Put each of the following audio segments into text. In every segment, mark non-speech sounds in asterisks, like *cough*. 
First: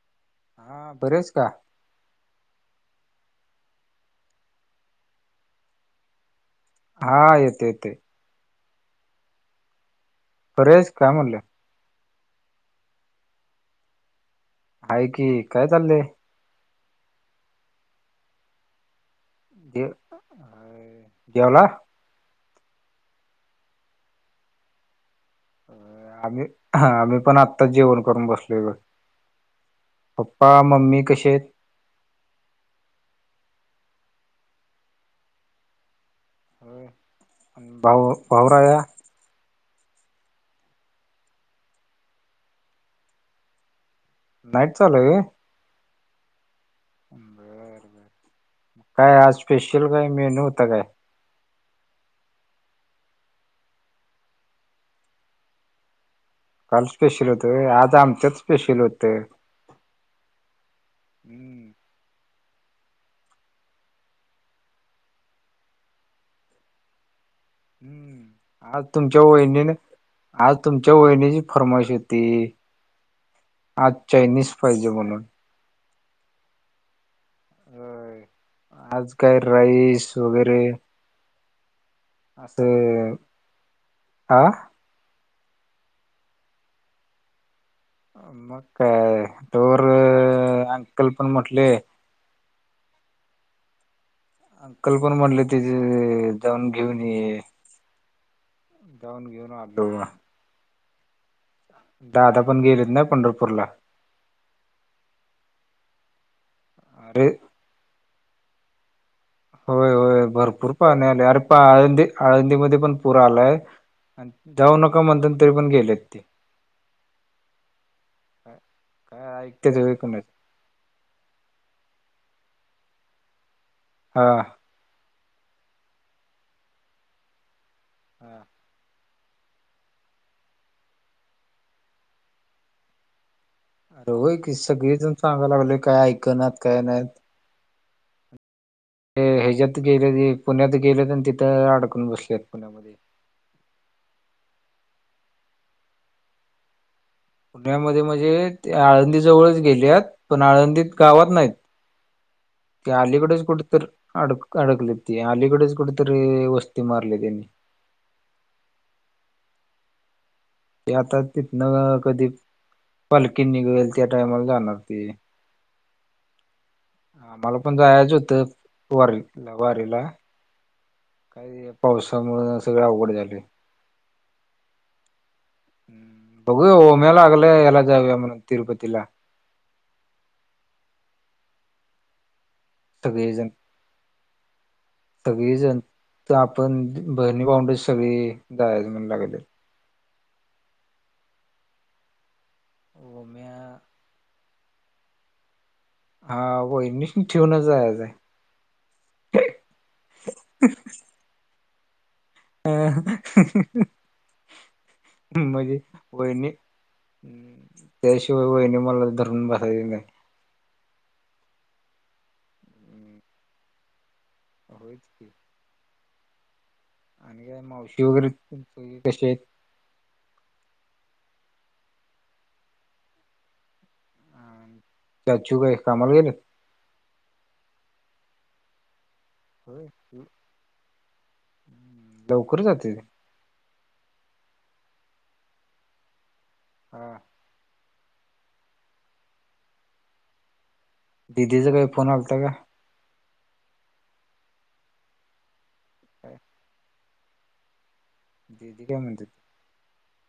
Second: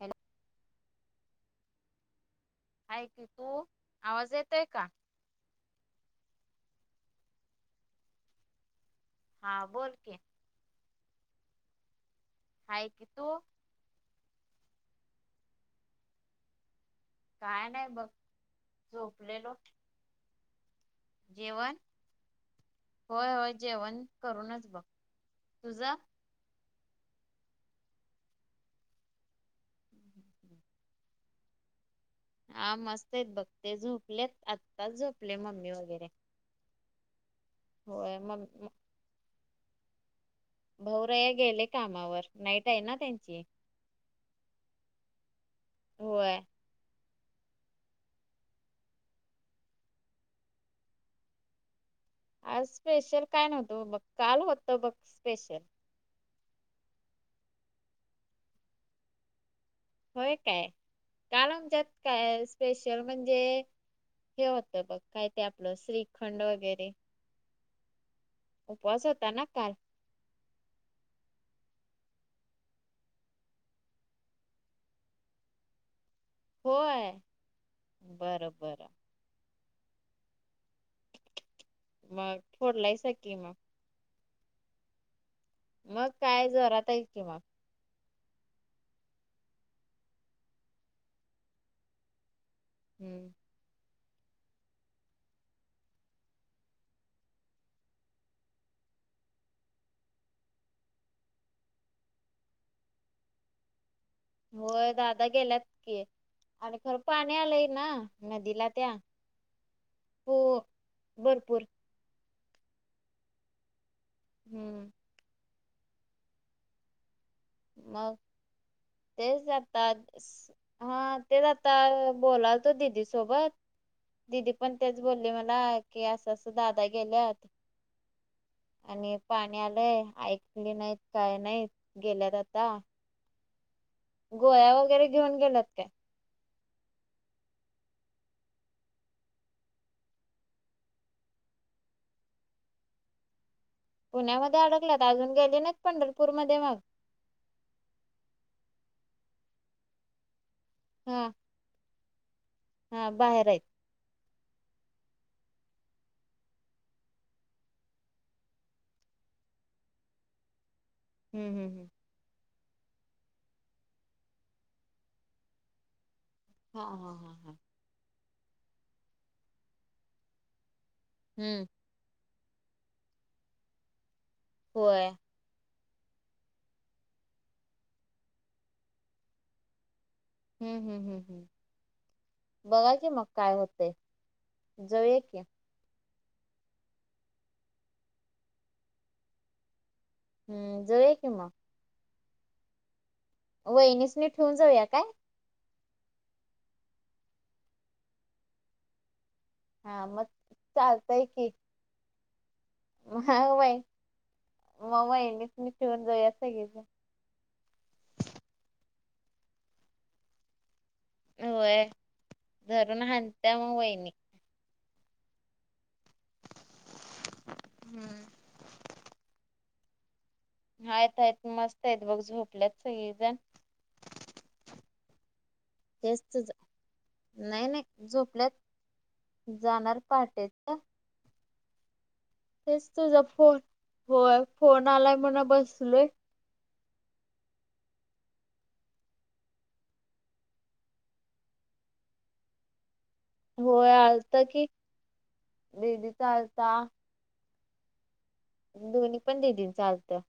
Hello हा बरी आहेस का? हाय कि तू आवाज येतोय का? हा येतोय येतोय. हा बोल की. परेश काय म्हणलं हाय की तू हाय की काय चाललय? काय नाही बघ झोपलेलो *unintelligible* हाय जेवण होय होय जेवण करूनच बघ तुझं आम्ही हा आम्ही पण आत्ताच जेवण करून बसलेलोय पप्पा मम्मी कसे आहेत हा मस्त आहेत बघ ते झोपलेत आत्ताच झोपले मम्मी वगैरे भाऊ होय मम भाऊराया भाऊराया गेले कामावर नाईट आहे ना त्यांची नाईट चालूय व्हय होय. बर काय आज स्पेशल काय मेनू होता काय? आज स्पेशल काय नव्हतं बघ काल होतं बघ स्पेशल काल स्पेशल होतं होय आज आमच्यात स्पेशल होतं होय काय काल हम्म आमच्यात काय स्पेशल म्हणजे हे होतं बघ काय ते आपलं श्रीखंड वगैरे हम्म आज उपवास तुमच्या होता ना वहिणीनं काल? आज तुमच्या वहिणीची फरमाइश होती आज चाईनीज पाहिजे म्हणून होय होय बरं बरं. आज काय राईस वगैरे मग फोडलायसा असं की मग. आं मग काय जोरात आहे की मग मग काय तवर अंकल पण म्हटले हम्म. अंकल पण म्हणले तेच जाऊन घेऊन ये जाऊन घेऊन आलो मग. दादा पण गेलेत ना पंढरपूरला होय दादा गेल्यात की आणि खरं अरे पाणी आलंय ना नदीला त्या होय होय हो भरपूर पाणी आलंय अरे पा भरपूर. आळंदी आळंदीमध्ये पण पुर आलाय जाऊ हम्म नका म्हणत्यात तरी पण गेलेत मग ते काय ऐकतेच होय जातात कुणाच हा तेच आता बोलाल तो दिदी सोबत हा दिदी पण तेच बोलले मला की असं असं दादा गेलत हा. आणि पाणी आलंय ऐकली नाहीत काय नाहीत गेल्यात आता अरे व्हय की गोळ्या वगैरे सगळेजण घेऊन सांगायला गेल्यात लागले काय ऐकनात काय नाहीत हे ह्याच्यात गेले पुण्यात गेले आणि तिथं अडकून बसले आहेत पुण्यामध्ये पुण्यामध्ये अडकलात अजून गेली ना पंढरपूर मध्ये मग पुण्यामध्ये म्हणजे ते आळंदी जवळच गेले पण आळंदीत हा गावात नाही ते हा अलीकडेच बाहेर आहेत. कुठ तर अडक अडकलेत ते अलीकडेच कुठ तरी वस्ती मारलीय त्यांनी ते आता हम्म तिथन हम्म हम्म. कधी पालखी निघळेल त्या टाइमाला जाणार ते हा हा हा हा आम्हाला पण जायचं होतं वारी वारीला, हम्म काही पावसामुळे सगळ अवघड झालंय. होय. बघू ओम्या लागलाय याला जाऊया तिरपतीला हम्म हम्म हम्म बघा की मग काय होतंय जाऊया की सगळी जण आपण बरणी पाऊंडच सगळी जाय म्हणू लागत्या हम्म जय कि मग. ओम्या वहिनी नि ठेवून जायात काय? हा हो मन ठेवूनच आहेज आहे. हा मग चालतय की. अ मग वय मग वहिनीसनी म्हजे ठेवून जाऊया वहिणी. सगळीजण. त्याशिवाय वाहिनी मला धरून बसायचे नाही. वय धरून हांणत मग वहिनी. होच की आणि का मावशी हम्म वगैरेय कसे आहेत? आहेत आहेत मस्त आहेत बघ झोपल्यात सगळीजण. चचु काय. कामाला हेच गेलेत? नाही नाही झोपल्यात होय. जाणार पहाटेच. लवकर तेच जाते तुझा फोन होय फोन आलाय म्हणा बसलोय. हां दिदीचा काही फोन आलता का? होय आलत कि दिदी चा आलता. दिदी काय दोन्ही म्हणते? पण दीदी चा आलतं.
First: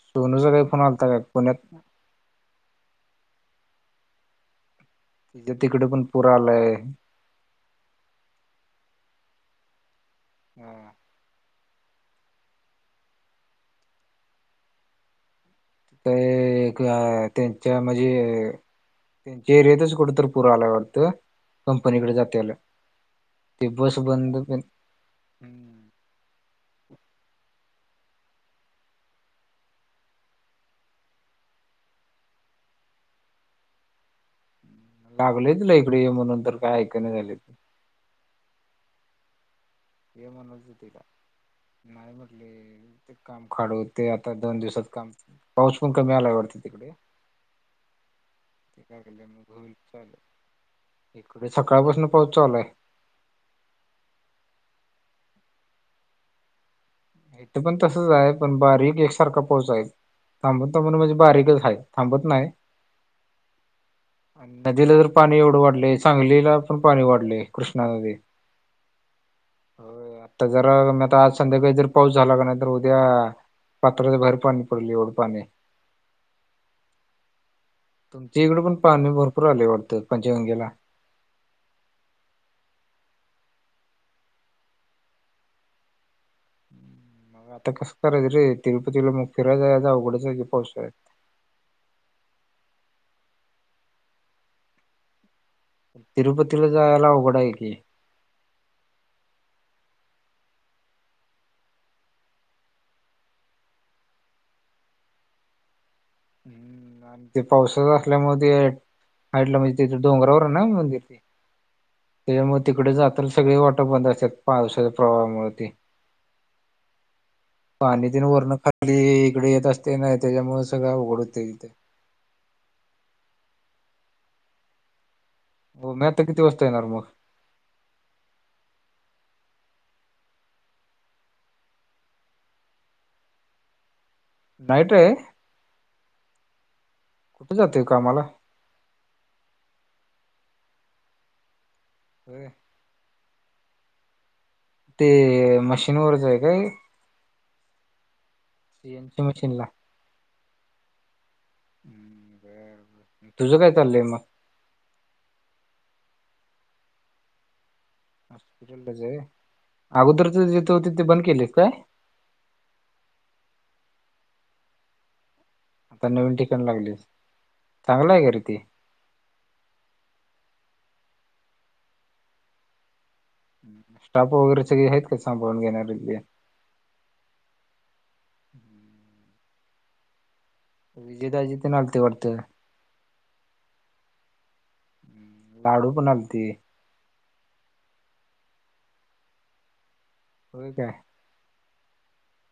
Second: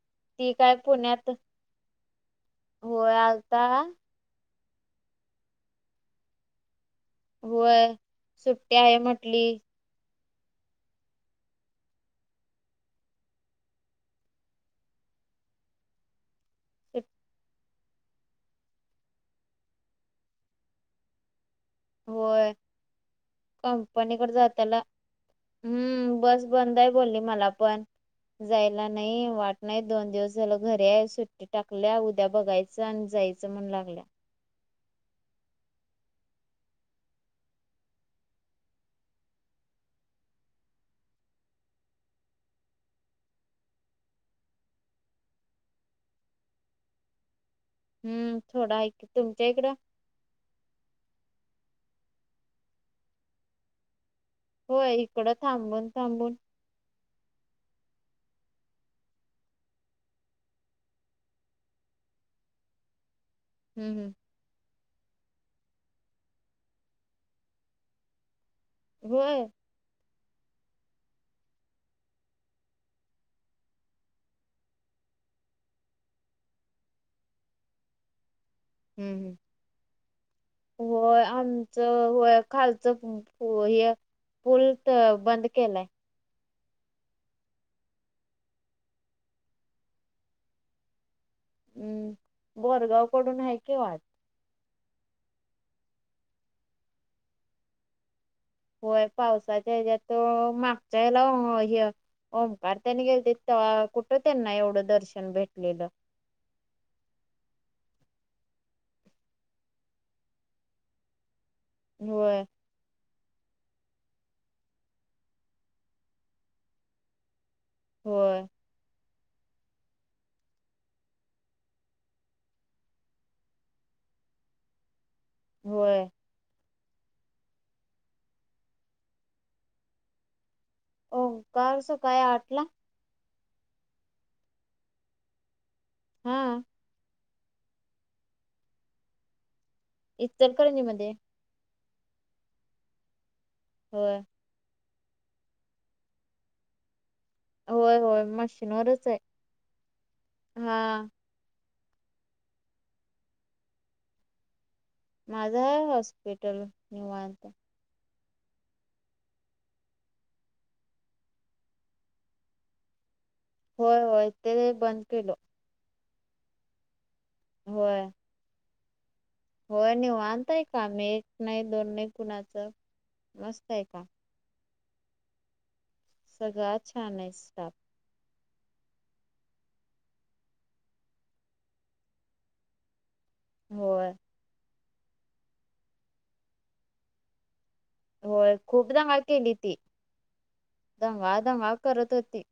सोनूचा काही फोनता का पुण्यात? होय आवता. तिच्या तिकडे पण पुर आलाय. वय सुट्टी आहे म्हटली. हम्म. काय त्यां त्या म्हणजे त्यांच्या एरियातच कुठ तर पुर आला वाटतं. कंपनीकडे होय जातेलं ते बस कंपनीकडे बंद जाताला हम्म बस बंद आहे बोलली मला पण. जायला नाही वाट नाही दोन दिवस झालं घरी आहे सुट्ट. टाकल्या उद्या बघायचं आणि जायचं म्हण लागल्या. लागले तुला इकडे ये म्हणून तर काय ऐक नाही झाले. येम अनो जतीला ना. ते काम काडू ते आता दोन दिवसात काम पाऊस पण कमी आला वरती तिकडे. हम्म थोडा ते काय ऐक केलं तुमच्या मग होईल इकडं. चालू इकडे सकाळपासून पोहोचचा आलाय. होय इकडं थांबून थांबून. इथ पण तसच आहे पण बारीक एकसारखा पोहचाईल. थांबत म्हणून म्हणजे बारीकच आहे थांबत नाही. हम्म हम्म. नदीला तर पाणी एवढं वाढले सांगलीला पण पाणी वाढले कृष्णा नदी. होय. हो आता जरा मी आ आज संध्याकाळी जर. पाऊस झाला का नाहीर उद्या पात्राच बाहेर पाणी पडली एवढं पाणी. तुमच्या इकडडे पण पाणी हम्म हम्म भरपूर आले वाटतं पंचगंगेला. होय आमचं होय खालचं हे. पूल तर बंद केलाय. मग आता कसं करायचं रे तिरुपतीला मग फिराय उघड्याचा पावसा आहे. हम्म बोरगाव कडून आहे कि वाट. तिरपतीला जायला उघडा आहे की. होय पावसाच्या याच्या्यात मागच्या याला. ओंकार त्यांनी गेले ते कुठं त्यांना एवढं दर्शन भेटलेलं. हम्म आणि ते पावसात असल्या म. डलं म्हणजे तिथ डोंगरावर ना मंदिर ते. होय त्याच्यामुळेग तिकडे जात सगळे वाटर बंद असतात पावसाच्या प्रवाहामुळे ते. पाणी तन होय वरण खाली इकडे येत असते नाही त्याच्यामुळे सगळं उघड होते तथे. हो म होय आता किती वाजता येणार मग. कास काय आटला. नाईट रे. हम. कुठे जातय कामाला. इचलकरंजी मध्ये. हो. हो. ते मशीनवरच आहे काय. होय होय मशीनवरच आहे सीएनसी मशीनला? हा. हम्म, तुझं काय चाललंय मग. माझा हॉस्पिटल निवांत. हपिटलच आहे अगोदर त जिथे तिथे बंद केले काय. होय होय ते बंद केलं. आता नवीन टिकाण लागली होय चांगलं आहे गरीे ते. होय नाही वानताय का मी एक नाही दोन नाही कुणाचं मस्त आहे का. स्टाफ वगैरे सगळे आहेत का सांाळून घेणार. सगळळा छान आहे स्टाफ. विजेताज ते नलते वाढते. होय. लाडू पण आगते. होय खूप जागा केली ती. हो काय दम वादम वा करत होती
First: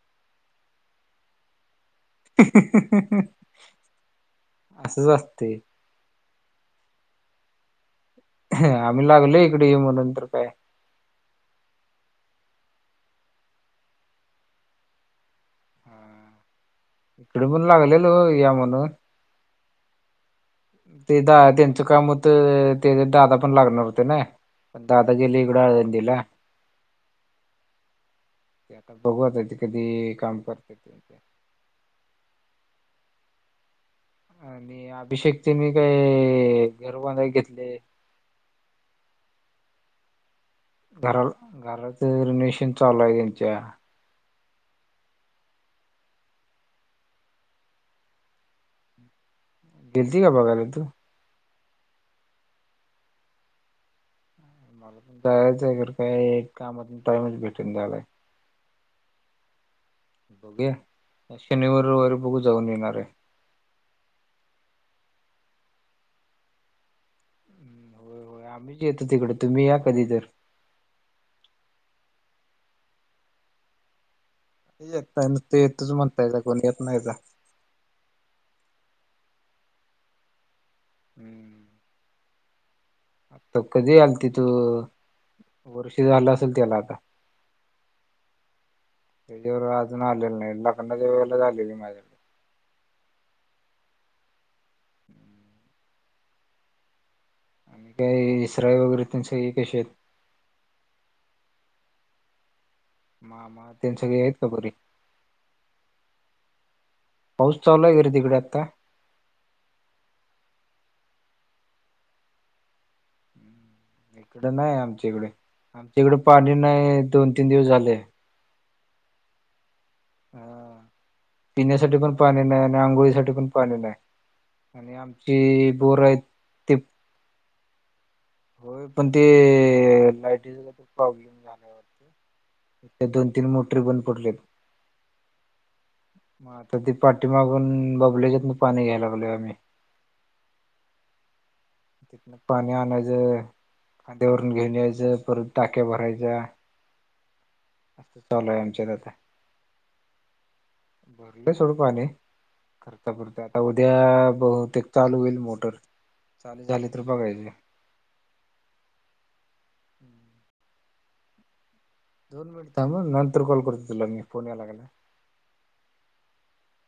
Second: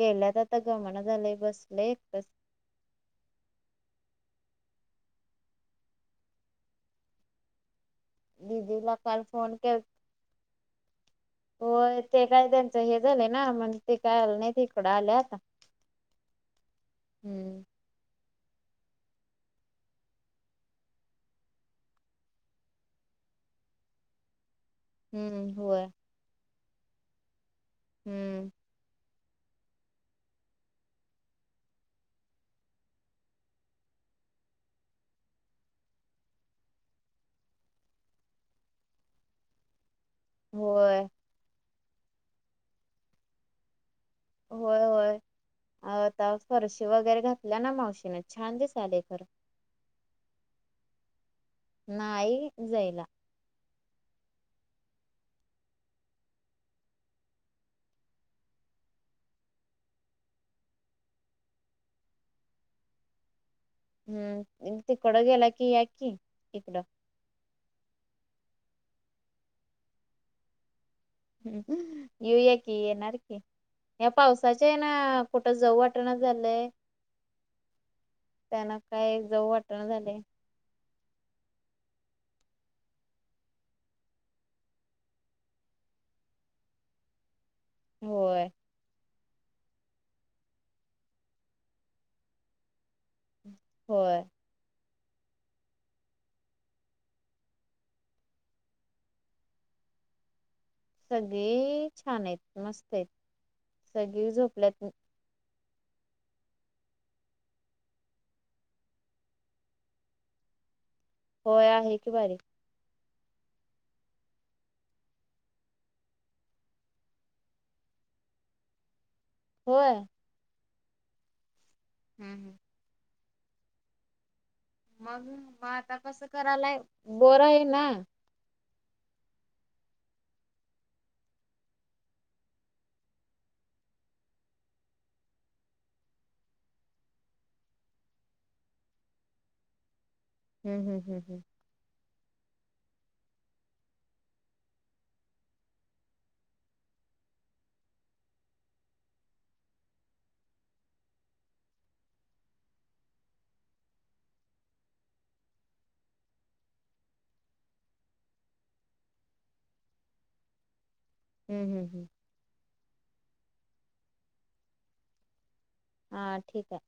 गेल्या तर आता गमना झाले बसलेस. असंच वाते. दिदी आम्ही लकल लागलो फोन इकडे के. ये म्हणून तर काय. हो ते काय त्यांचं हे झालंय ना म्हण ते काय आलं नाही तिकडं आले आता. हा इकडे हम्म. पण लागलेल या म्हणून. ते दा त्यांचं काम होतं त्या दादा पण लागणार होते ना. प दाद गेली हम्म होय गडंदला. हम्म ते आता बघव जायचे कधी काम करते ते आणि अभिषेक त्यांनी काही घर बांधाय घेतले. होय. घरा घराच रोनेशन चालू आहे त्यांच्या. होय होय आता फरशी वगैरे घातल्या ना मावशीने छान दिसले खर. गेलती का बघाले तू. नाही जाईला. मला पण जायचं आहेर काय कामातून टाइमच भेटून जायलाय. बघे या शनिवारवारी बघू जाऊन येणार आहे. हम्म तिकडं गेला की या की इकडं. हम्म, होय होय आम्हीच येतो तिकडं तुम्ही या कधी तर. ह् युए की येणाररकी. या पावसाचे ना येताय कुठं नुसतं जव येतोच वाटणा म्हणतायसा झाचाले. कोण येत नाहीसा. त्यांना काय जाऊ वाटण झाले. हम्म त कधी आल तिथू वर्ष झालं असेल त्याला आता होय त्याच्यावर अजून आलेलं नाही लग्न ज वळेला झालेली माझ्याला होय काही इसराय वगैरे त्यां स कशी आहेत सगळे छान आहेत मस्त आहेत मामा तेन सगळे सगळी आहेत का बरी? झोपल्यात पाऊस चालला गेरे तिकडे आता होय आहे की बारी इकड नाही आमच्या इकडे आमच्या इकड पाणी नाही दोन तीन दिवस झाले होय ह पिण्यासाठी पण पाणी हम्म नाही आणि आंघोळीसाठीठी पण पाणी नाही आणि आमचे बोर आहेत ते करायला बोरं आहे ना होय पण ते लायटीचा प्रॉब्लेम झाला होता ते दोन तीन मोटरी बन पडलेत म तर ती पाट मागून बबलेच्यात ना पाणी घ्यायला लागलो आम्ही ह् ह्ं ह्ं हं कितन पाणी आना ज खांद्यावरून घेऊन यायचं परत टाक्या भरायच्या अस चालू आहे आमच्यात आता भरले सडू पाणी करता पुरत आता उद्या बहुतेक चालू होईल मोटर चाले चालीस रुपय कयचे हम्म हम् हम् हम दोन मिनिट थांबग नंतर कॉल करतेो तुला मी फोन यायलागेला हा ठीक आहे